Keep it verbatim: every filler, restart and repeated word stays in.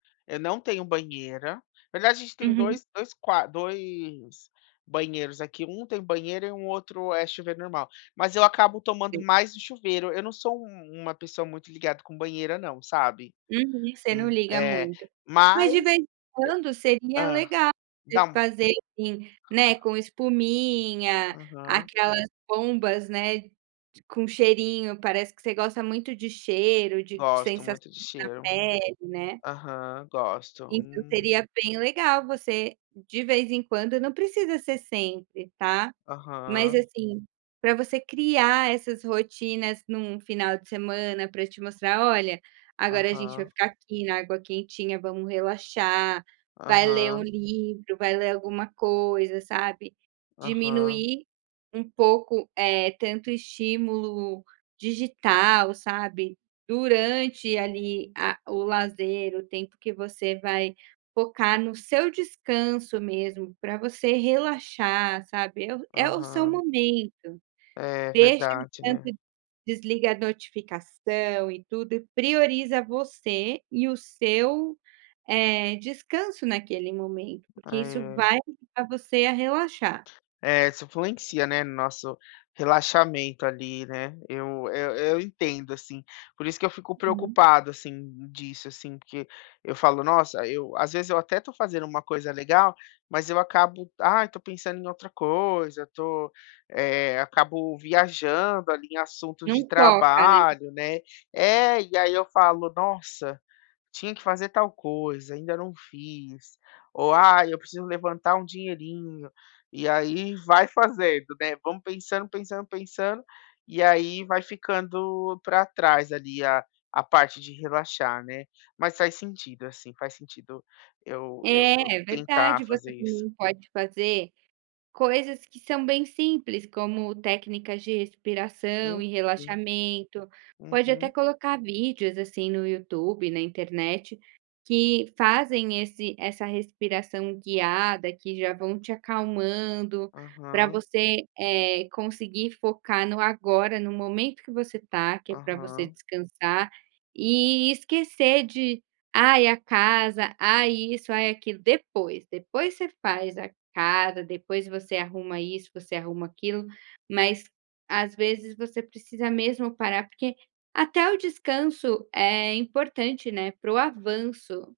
Eu não tenho banheira, aliás, a gente tem Uhum. dois, dois qua dois banheiros aqui, um tem banheira e um outro é chuveiro normal, mas eu acabo tomando Sei. mais no chuveiro. Eu não sou uma pessoa muito ligada com banheira, não, sabe, Uhum, você não hum, liga eh, muito. Mas de mas, vez em quando e seria hã, legal você dá fazer, assim, né, com espuminha, Aham. aquelas bombas, né, de com cheirinho parece que você gosta muito de cheiro, de de Gosto sensação muito de na cheiro. pele, né. Aham. Gosto, Então, hum. seria bem legal você, de vez em quando, não precisa ser sempre, tá, mas, Aham. assim, para você criar essas rotinas em um final de semana para te mostrar: "Olha, agora a gente vai Aham. ficar aqui na água quentinha. Vamos relaxar." Vai ler um Aham. livro, vai ler alguma coisa, sabe, Aham. diminuir um pouco, eh, tanto estímulo digital, sabe. Durante ali a o lazer, o tempo que você vai focar no seu descanso mesmo, para você relaxar, sabe, é o é o seu Aham. momento. É Deixa o verdade, tanto né. desliga a notificação e tudo, e prioriza você e o seu, eh, descanso naquele momento, porque isso É. vai ajudar você a relaxar. É, isso influencia, né, no nosso relaxamento ali, né. Eu eu eu entendo, assim, por isso que eu fico Uhum. preocupado, assim, disso, assim, porque eu falo: "Nossa, eu" Às vezes eu até estou fazendo uma coisa legal, mas eu acabo, ai, estou pensando em outra coisa, eu estou, acabo viajando ali em assuntos Não de foca, né. trabalho, né. É. E aí ,eu falo: "Nossa, tinha que fazer tal coisa, ainda não fiz." Ou: "Ai, eu preciso levantar um dinheirinho." E aí vai fazendo, né, vamos pensando, pensando, pensando, e aí vai ficando para trás ali a a parte de relaxar, né. Mas faz sentido, assim, faz sentido eu eu É, é tentar verdade, fazer você isso. também pode fazer coisas que são bem simples, como técnicas de respiração e Uhum. relaxamento. Pode até Uhum. colocar vídeos, assim, no YouTube, na internet, que fazem esse essa respiração guiada, que já vão te acalmando, pra Aham. você, eh, conseguir focar no agora, no momento que você tá, que é para você Aham. descansar, e esquecer de ai a casa, ai isso, ai aquilo. Depois, depois você faz a casa, depois você arruma isso, você arruma aquilo, mas às vezes você precisa mesmo parar, porque até o descanso é importante, né, para o avanço.